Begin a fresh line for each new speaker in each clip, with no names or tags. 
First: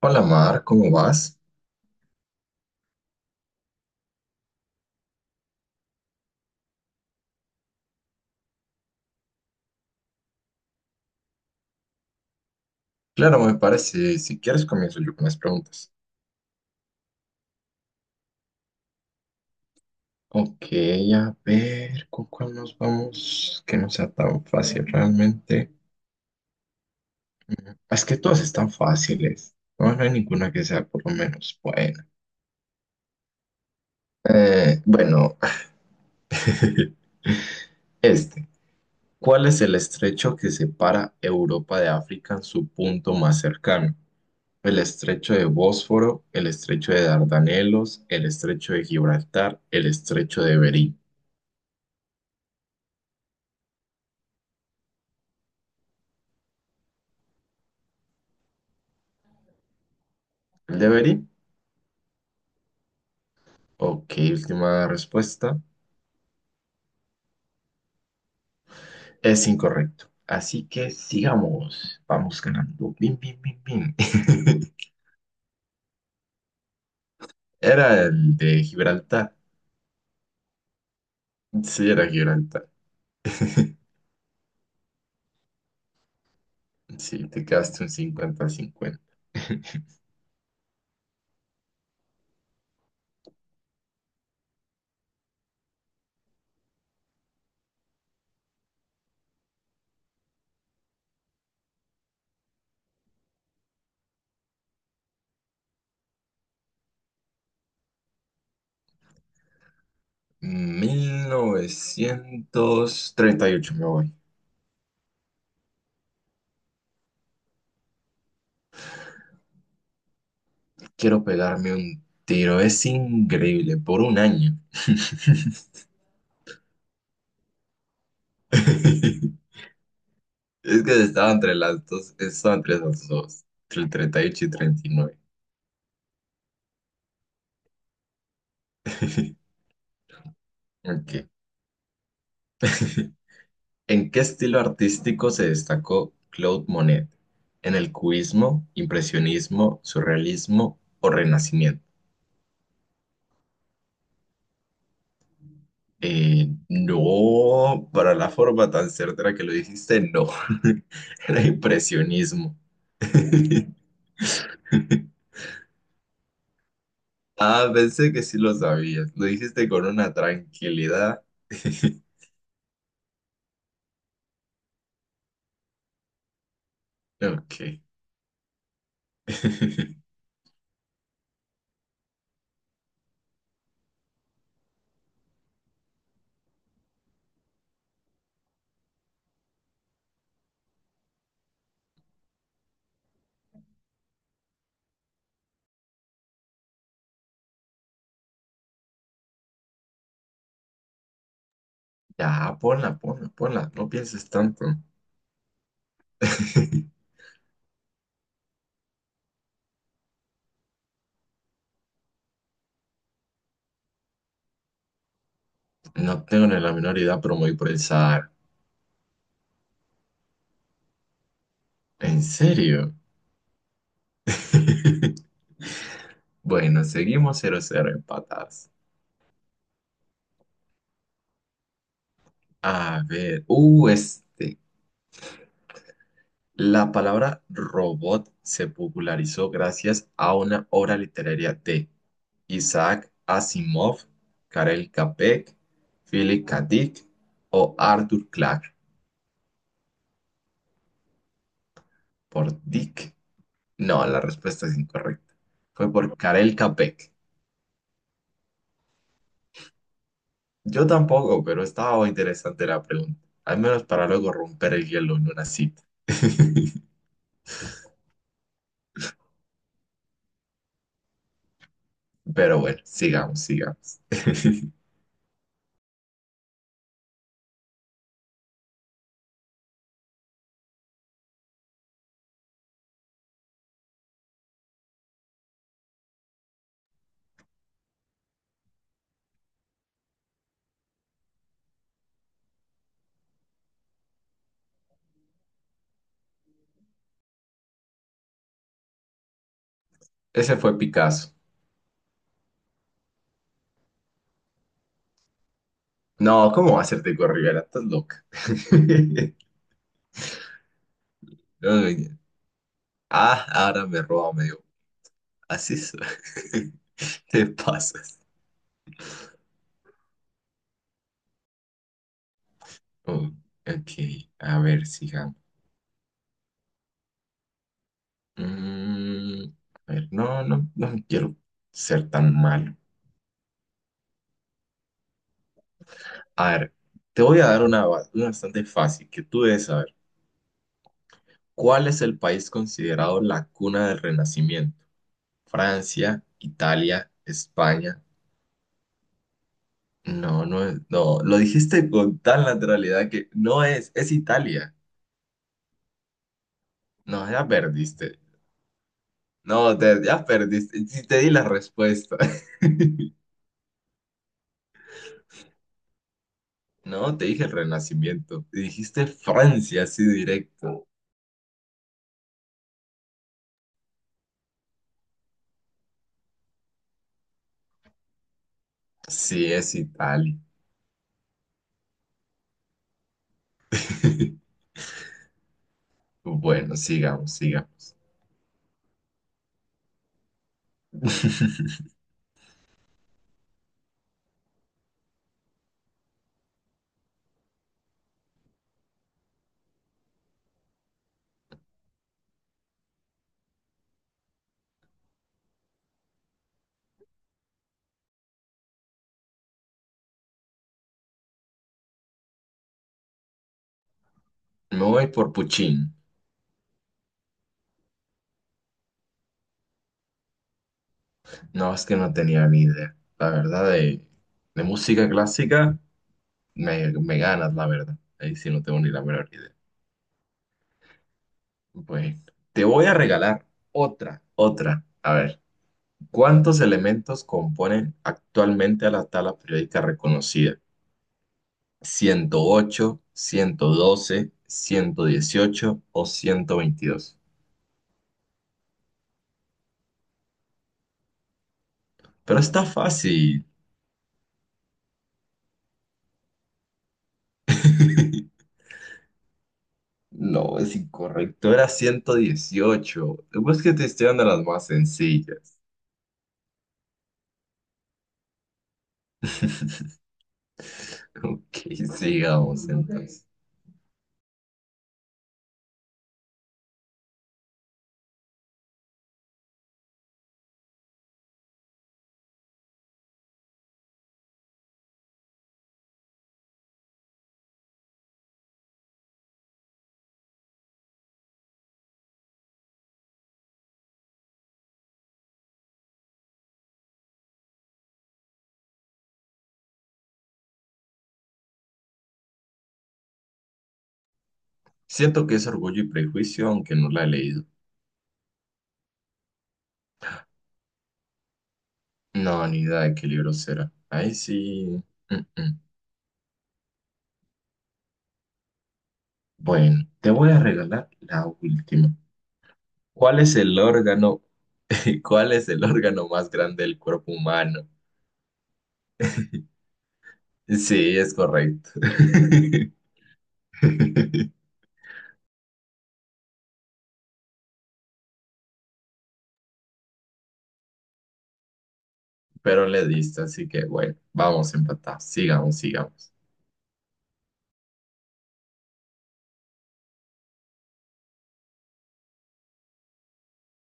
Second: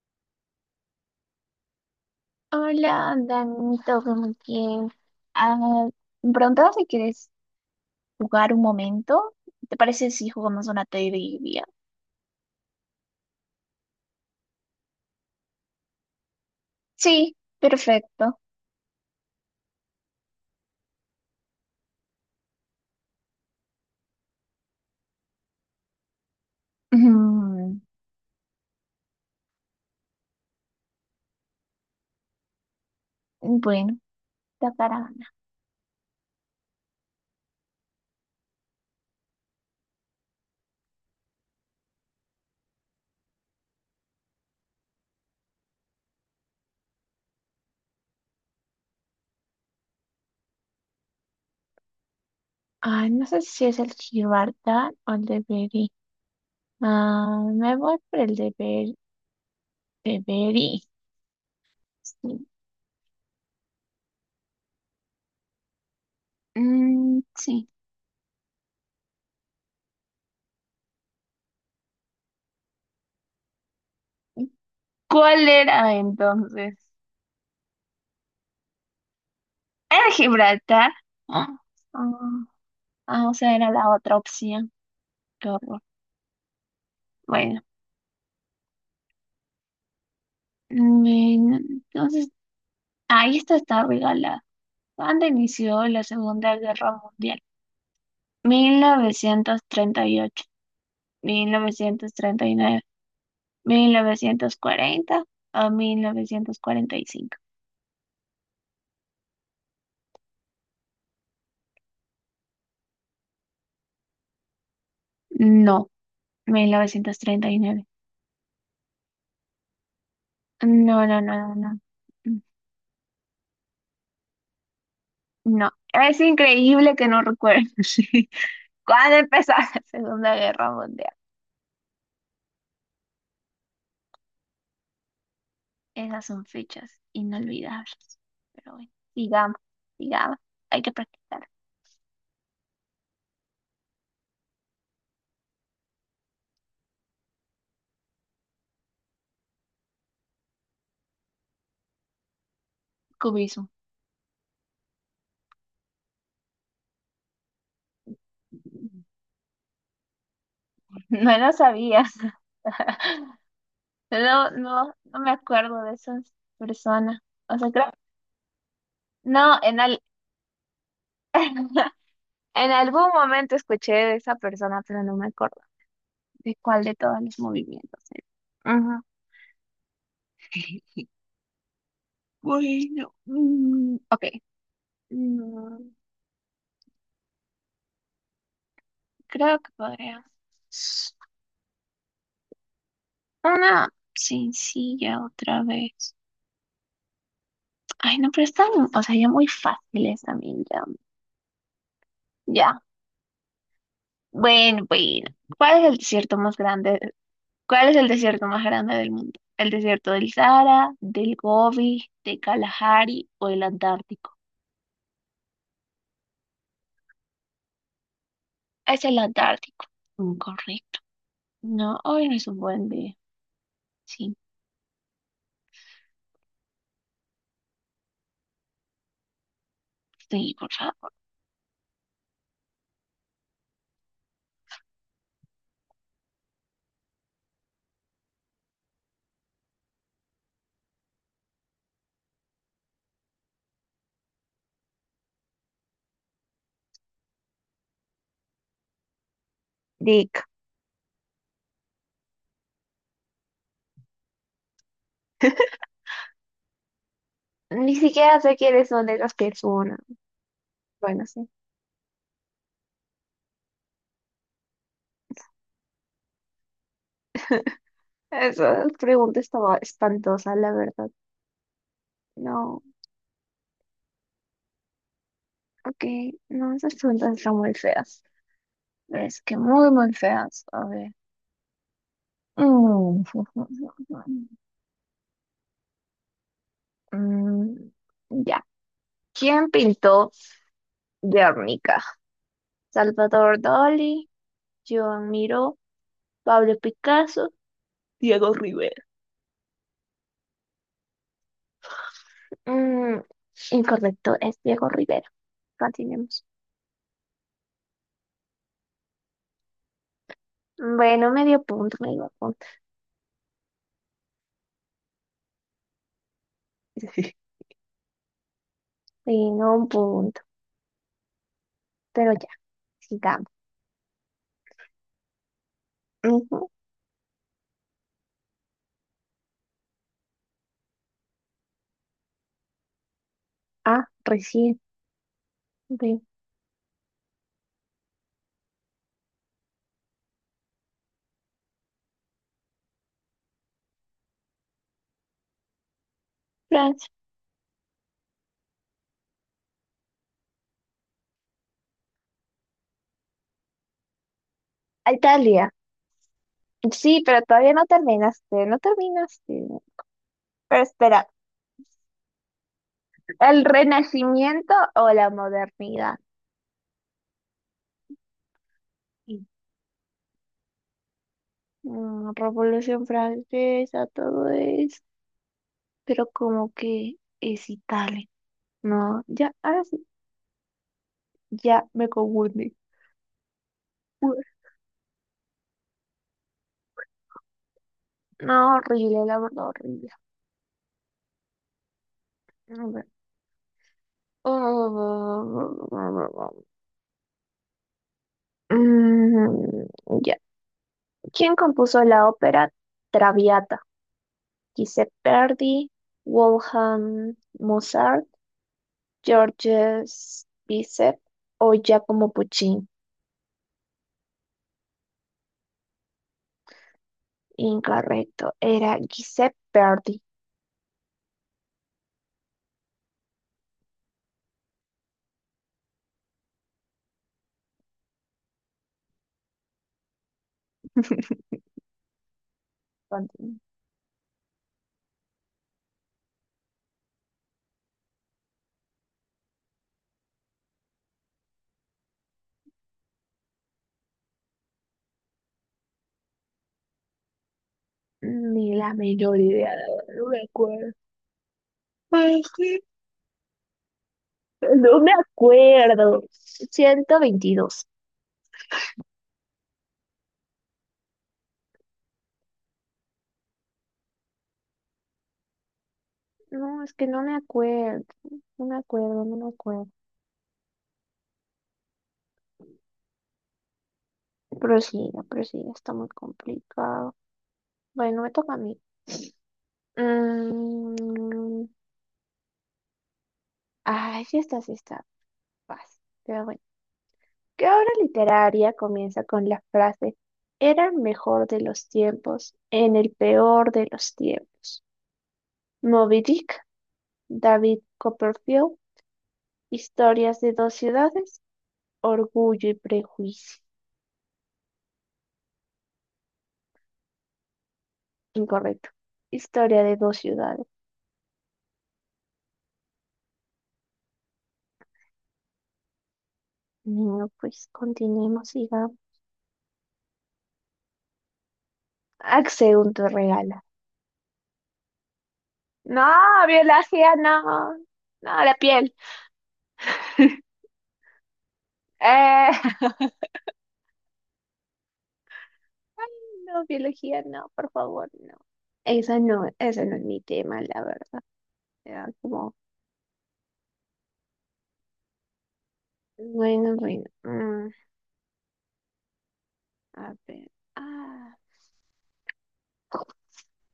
Hola Mar, ¿cómo vas?
Hola, Dani, todo muy bien. Ah, me preguntaba si quieres jugar un momento. ¿Te parece si jugamos una trivia?
Claro, me parece, si quieres comienzo yo con las preguntas.
Sí, perfecto.
Ok, a ver, ¿con cuál nos vamos? Que no sea tan fácil realmente.
Mm,
Es que todas están fáciles, no, no hay ninguna que sea por lo menos buena.
bueno, Tacarana.
Bueno, este. ¿Cuál es el estrecho que separa Europa de África en su punto más cercano? El estrecho de Bósforo, el estrecho de Dardanelos, el estrecho de Gibraltar, el estrecho de Bering.
Ah, no sé si es el Gibraltar o el de Beri. Ah, me voy por el de Beri. De
¿El
Beri.
deberí?
Sí.
Ok, última respuesta.
Mm, sí.
Es incorrecto. Así que sigamos. Vamos ganando. Bim, bim, bim, bim.
¿Cuál era entonces?
Era el de Gibraltar.
¿Era Gibraltar? Ah,
Sí, era
ah,
Gibraltar.
ah, o sea, era la otra opción.
Sí, te
Bueno,
quedaste un cincuenta cincuenta a cincuenta.
mm, entonces, ahí esta está regalada. ¿Cuándo inició la Segunda Guerra Mundial? Mil novecientos treinta y ocho, 1939, 1940, o 1945.
1938, me voy.
No, 1939. No, no,
Quiero
no, no,
pegarme
no.
un tiro. Es increíble. Por un año.
No, es increíble que no recuerdes. ¿Cuándo empezó la Segunda Guerra
Es que
Mundial?
estaba entre las dos, estaba entre las dos, entre el 38 y
Esas son fechas inolvidables. Pero bueno,
39.
sigamos, sigamos. Hay que
Ok.
practicar.
¿En qué estilo artístico se destacó Claude Monet? ¿En el cubismo, impresionismo, surrealismo o renacimiento?
Cubismo.
No, para la forma tan certera que lo dijiste, no.
No
Era
lo sabías.
impresionismo.
No, no, no me acuerdo de esas personas. O sea,
Ah,
creo,
pensé que sí lo sabías. Lo
no,
dijiste con una tranquilidad.
en algún momento escuché de esa persona, pero no me acuerdo de cuál de todos los
Ok.
movimientos era. Ajá. Bueno, mm, ok. Mm, Creo que podría. Una sencilla otra vez. Ay, no, pero están, o sea, ya muy fáciles también, ya.
Ya,
Ya.
ponla, ponla, ponla, no pienses tanto.
Bueno, bueno. ¿Cuál es el desierto más grande? ¿Cuál es el desierto más grande del mundo? ¿El desierto del Sahara, del Gobi, de Kalahari o el Antártico?
No tengo ni la menor idea, pero me voy por el Sahara.
Es el Antártico. Incorrecto. No,
¿En
hoy no es un buen
serio?
día. Sí,
Bueno, seguimos cero cero empatadas.
sí, por favor.
A ver, este. La palabra robot se popularizó gracias a una obra literaria de Isaac Asimov, Karel Capek, Philip K. Dick o Arthur Clarke,
Dick.
por Dick. No, la respuesta es incorrecta. Fue por Karel Capek.
Ni siquiera sé quiénes son esas personas.
Yo
Bueno,
tampoco,
sí.
pero estaba muy interesante la pregunta. Al menos para luego romper el hielo en una cita.
Esa pregunta estaba espantosa, la verdad.
Pero bueno,
No,
sigamos, sigamos.
ok. No, esas preguntas están muy feas. Es que muy, muy feas. A ver. Mm, mm, ya. ¿Quién pintó Guernica? Salvador Dalí, Joan Miró, Pablo Picasso, Diego Rivera.
Ese fue Picasso.
Mm, Incorrecto, es Diego Rivera. Continuemos.
No, ¿cómo va a ser Diego Rivera? Estás loca.
Bueno, medio
No, no,
punto,
no.
medio punto.
Ah, ahora me roba medio. Así es. Te pasas.
Sí, no un punto. Pero ya,
Oh,
sigamos.
ok, a ver, sigamos.
Ujú.
Mm, a ver, no, no, no quiero ser tan malo.
Ah, recién. B.
A ver, te voy a dar una, una bastante fácil que tú debes saber. ¿Cuál es el país considerado la cuna del Renacimiento? Francia, Italia,
Francia.
España. No, no es, no, lo dijiste con tal naturalidad que no es, es Italia.
Italia.
No,
Sí, pero
ya
todavía no
perdiste.
terminaste, no terminaste.
No, ya perdiste.
Pero
Sí, te di
espera,
la respuesta.
¿el Renacimiento o la modernidad?
No, te dije el Renacimiento. Dijiste
Y,
Francia, así directo.
Revolución Francesa, todo eso, pero como que es Italia. No,
Sí,
ya,
es
ahora sí,
Italia.
ya me confundí. Ue.
Bueno, sigamos, sigamos.
No, horrible, la verdad, horrible. A ver. Mm, ya. ¿Quién compuso la ópera Traviata? Giuseppe Verdi, Wolfgang Mozart. Georges Bizet o Giacomo Puccini.
Me voy por Puccini.
Incorrecto, era Giuseppe Verdi.
No, es que no tenía ni idea. La verdad, de música clásica me ganas, la verdad. Ahí sí no tengo ni la menor idea. Pues te voy a regalar
Continúo.
otra, otra. A ver, ¿cuántos elementos componen actualmente a la tabla periódica reconocida? Ciento ocho, ciento doce, ciento dieciocho o 122.
Ni la menor idea, la verdad, no me acuerdo.
Pero
Ay,
está
sí.
fácil.
No me acuerdo. 122.
No, es incorrecto, era 118. Pues que te estoy dando las más sencillas.
No, es que no me acuerdo. No me acuerdo, no me acuerdo.
Ok, sigamos entonces.
Prosiga, prosiga, está muy complicado. Bueno, me toca a mí. Mm, ay, sí está fácil. Pero bueno. ¿Qué obra literaria comienza con la frase "Era el mejor de los tiempos, en el peor de los tiempos"? Moby Dick, David Copperfield, Historias de dos ciudades, Orgullo y Prejuicio.
Siento que es Orgullo y Prejuicio, aunque no la he leído.
Incorrecto. Historia de dos ciudades.
No, ni idea de qué libro será. Ahí sí. mm, mm.
No, pues continuemos, sigamos.
Bueno, te voy a regalar la última.
Axel, un te
¿Cuál es el
regala.
cuál es el órgano
No,
más grande del cuerpo
biología,
humano?
no. No, la piel.
Sí, es correcto.
Eh, No, biología, no, por favor, no. Esa no, ese no es mi tema, la verdad. Era como,
Pero le diste, así que bueno, vamos empatados. Sigamos, sigamos.
bueno, bueno, a ver. Ah,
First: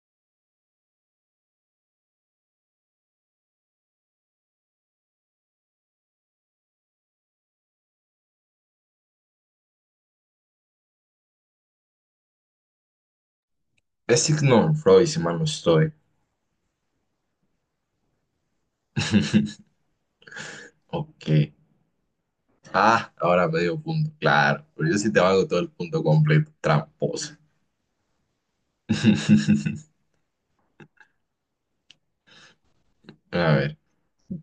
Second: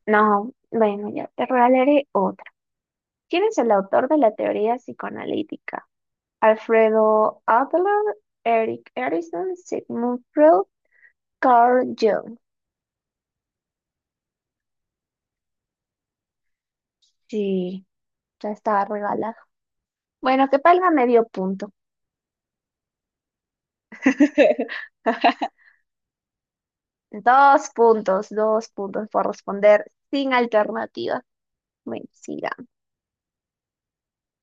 no, bueno, ya te regalaré otra. ¿Quién es el autor de la teoría psicoanalítica? Alfredo Adler, Eric Erikson, Sigmund Freud, Carl Jung.
Es Sigmund Freud, si mal no estoy.
Sí, ya estaba regalado. Bueno, que palga
Ok.
medio punto.
Ah, ahora medio punto. Claro, pero yo sí te hago todo el punto completo. Tramposa.
Dos puntos por responder sin alternativa. Mentira.
A ver,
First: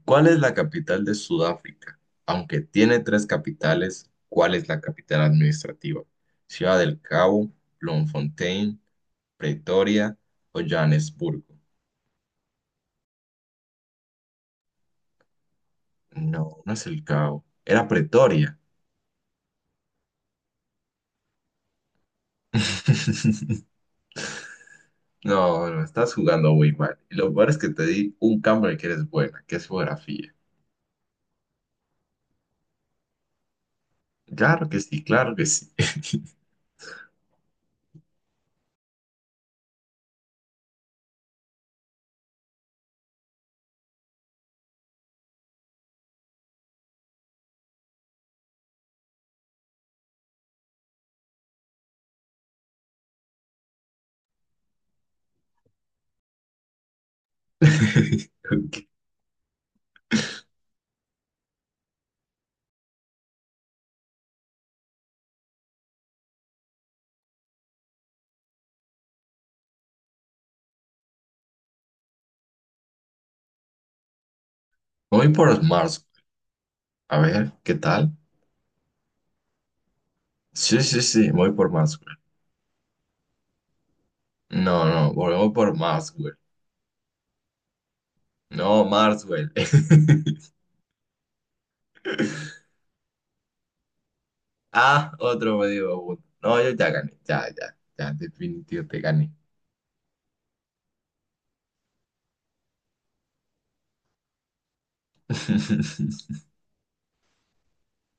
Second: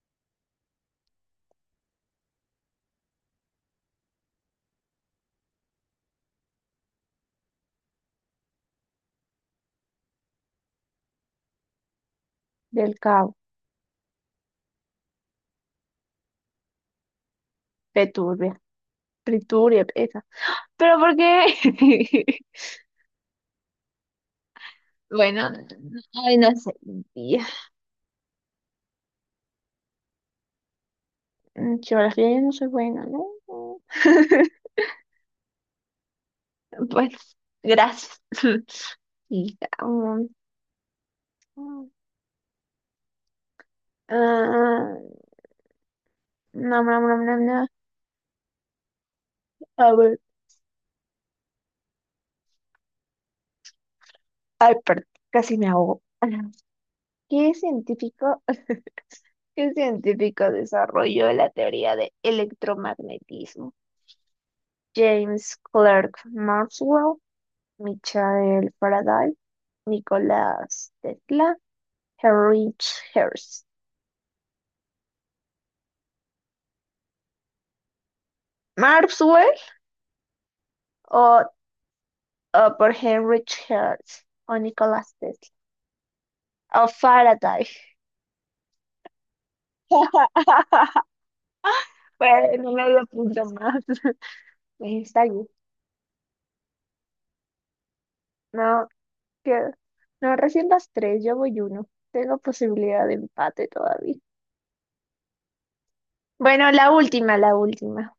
¿cuál es la capital de Sudáfrica? Aunque tiene tres capitales, ¿cuál es la capital administrativa? Ciudad del Cabo, Bloemfontein, Pretoria o Johannesburgo.
Del Cabo.
No, no es el Cabo. Era
Peturbia,
Pretoria.
Priturbia, esa. Pero ¿por qué? Bueno,
No, no, estás
ay, no
jugando muy
sé.
mal. Y lo
Ya.
peor es que te di un cambio que eres buena, que es geografía.
En Geografía yo no soy buena, ¿no?
Claro que sí, claro que sí.
Pues, gracias. Sigamos. No, no, no, no, no. A ver. Ay, perdón, casi me ahogo. ¿Qué científico,
Ok.
qué científico desarrolló la teoría de electromagnetismo? James Clerk Maxwell, Michael Faraday, Nicolás Tesla, Heinrich Hertz.
Voy por Mars. A ver, ¿qué tal?
¿Maxwell
Sí, sí, sí,
o,
voy por Maxwell.
o por Heinrich Hertz o
No, no,
Nicolás
voy
Tesla?
voy por Maxwell.
O Faraday.
No, Maxwell.
Bueno, no me lo punto más. Me
Ah,
está bien.
otro me dio punto. No, yo ya gané, ya, ya, ya, definitivo
No,
te gané.
que- No, recién las tres, yo voy uno. Tengo posibilidad de empate todavía. Bueno, la última, la última.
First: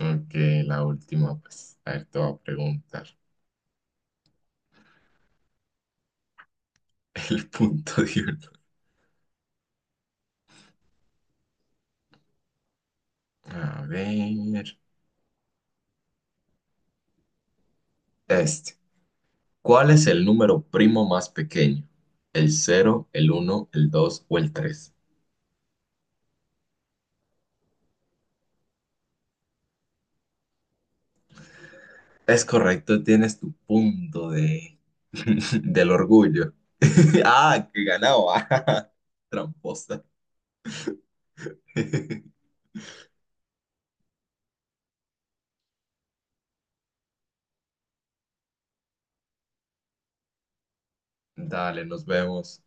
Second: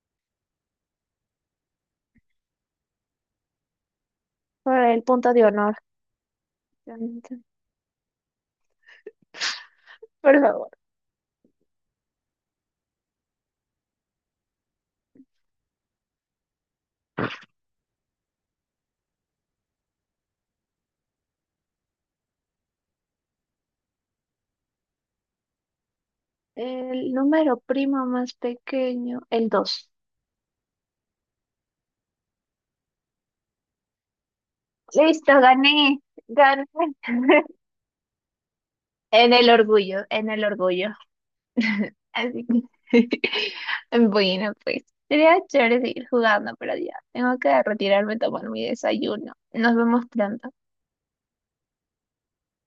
Ok, la última, pues, a ver, te voy a preguntar
Por el punto de honor.
el punto de uno.
Por favor.
A ver, este. ¿Cuál es el número primo más pequeño? ¿El cero, el uno, el dos o el tres?
El número primo más pequeño, el dos.
Es correcto, tienes tu punto de
Listo,
del
gané,
orgullo.
gané.
Ah, que ganaba.
En el orgullo,
Tramposa.
en el orgullo. Así que, bueno, pues sería chévere seguir jugando, pero ya tengo que retirarme a tomar mi desayuno. Nos vemos pronto.
Dale, nos vemos.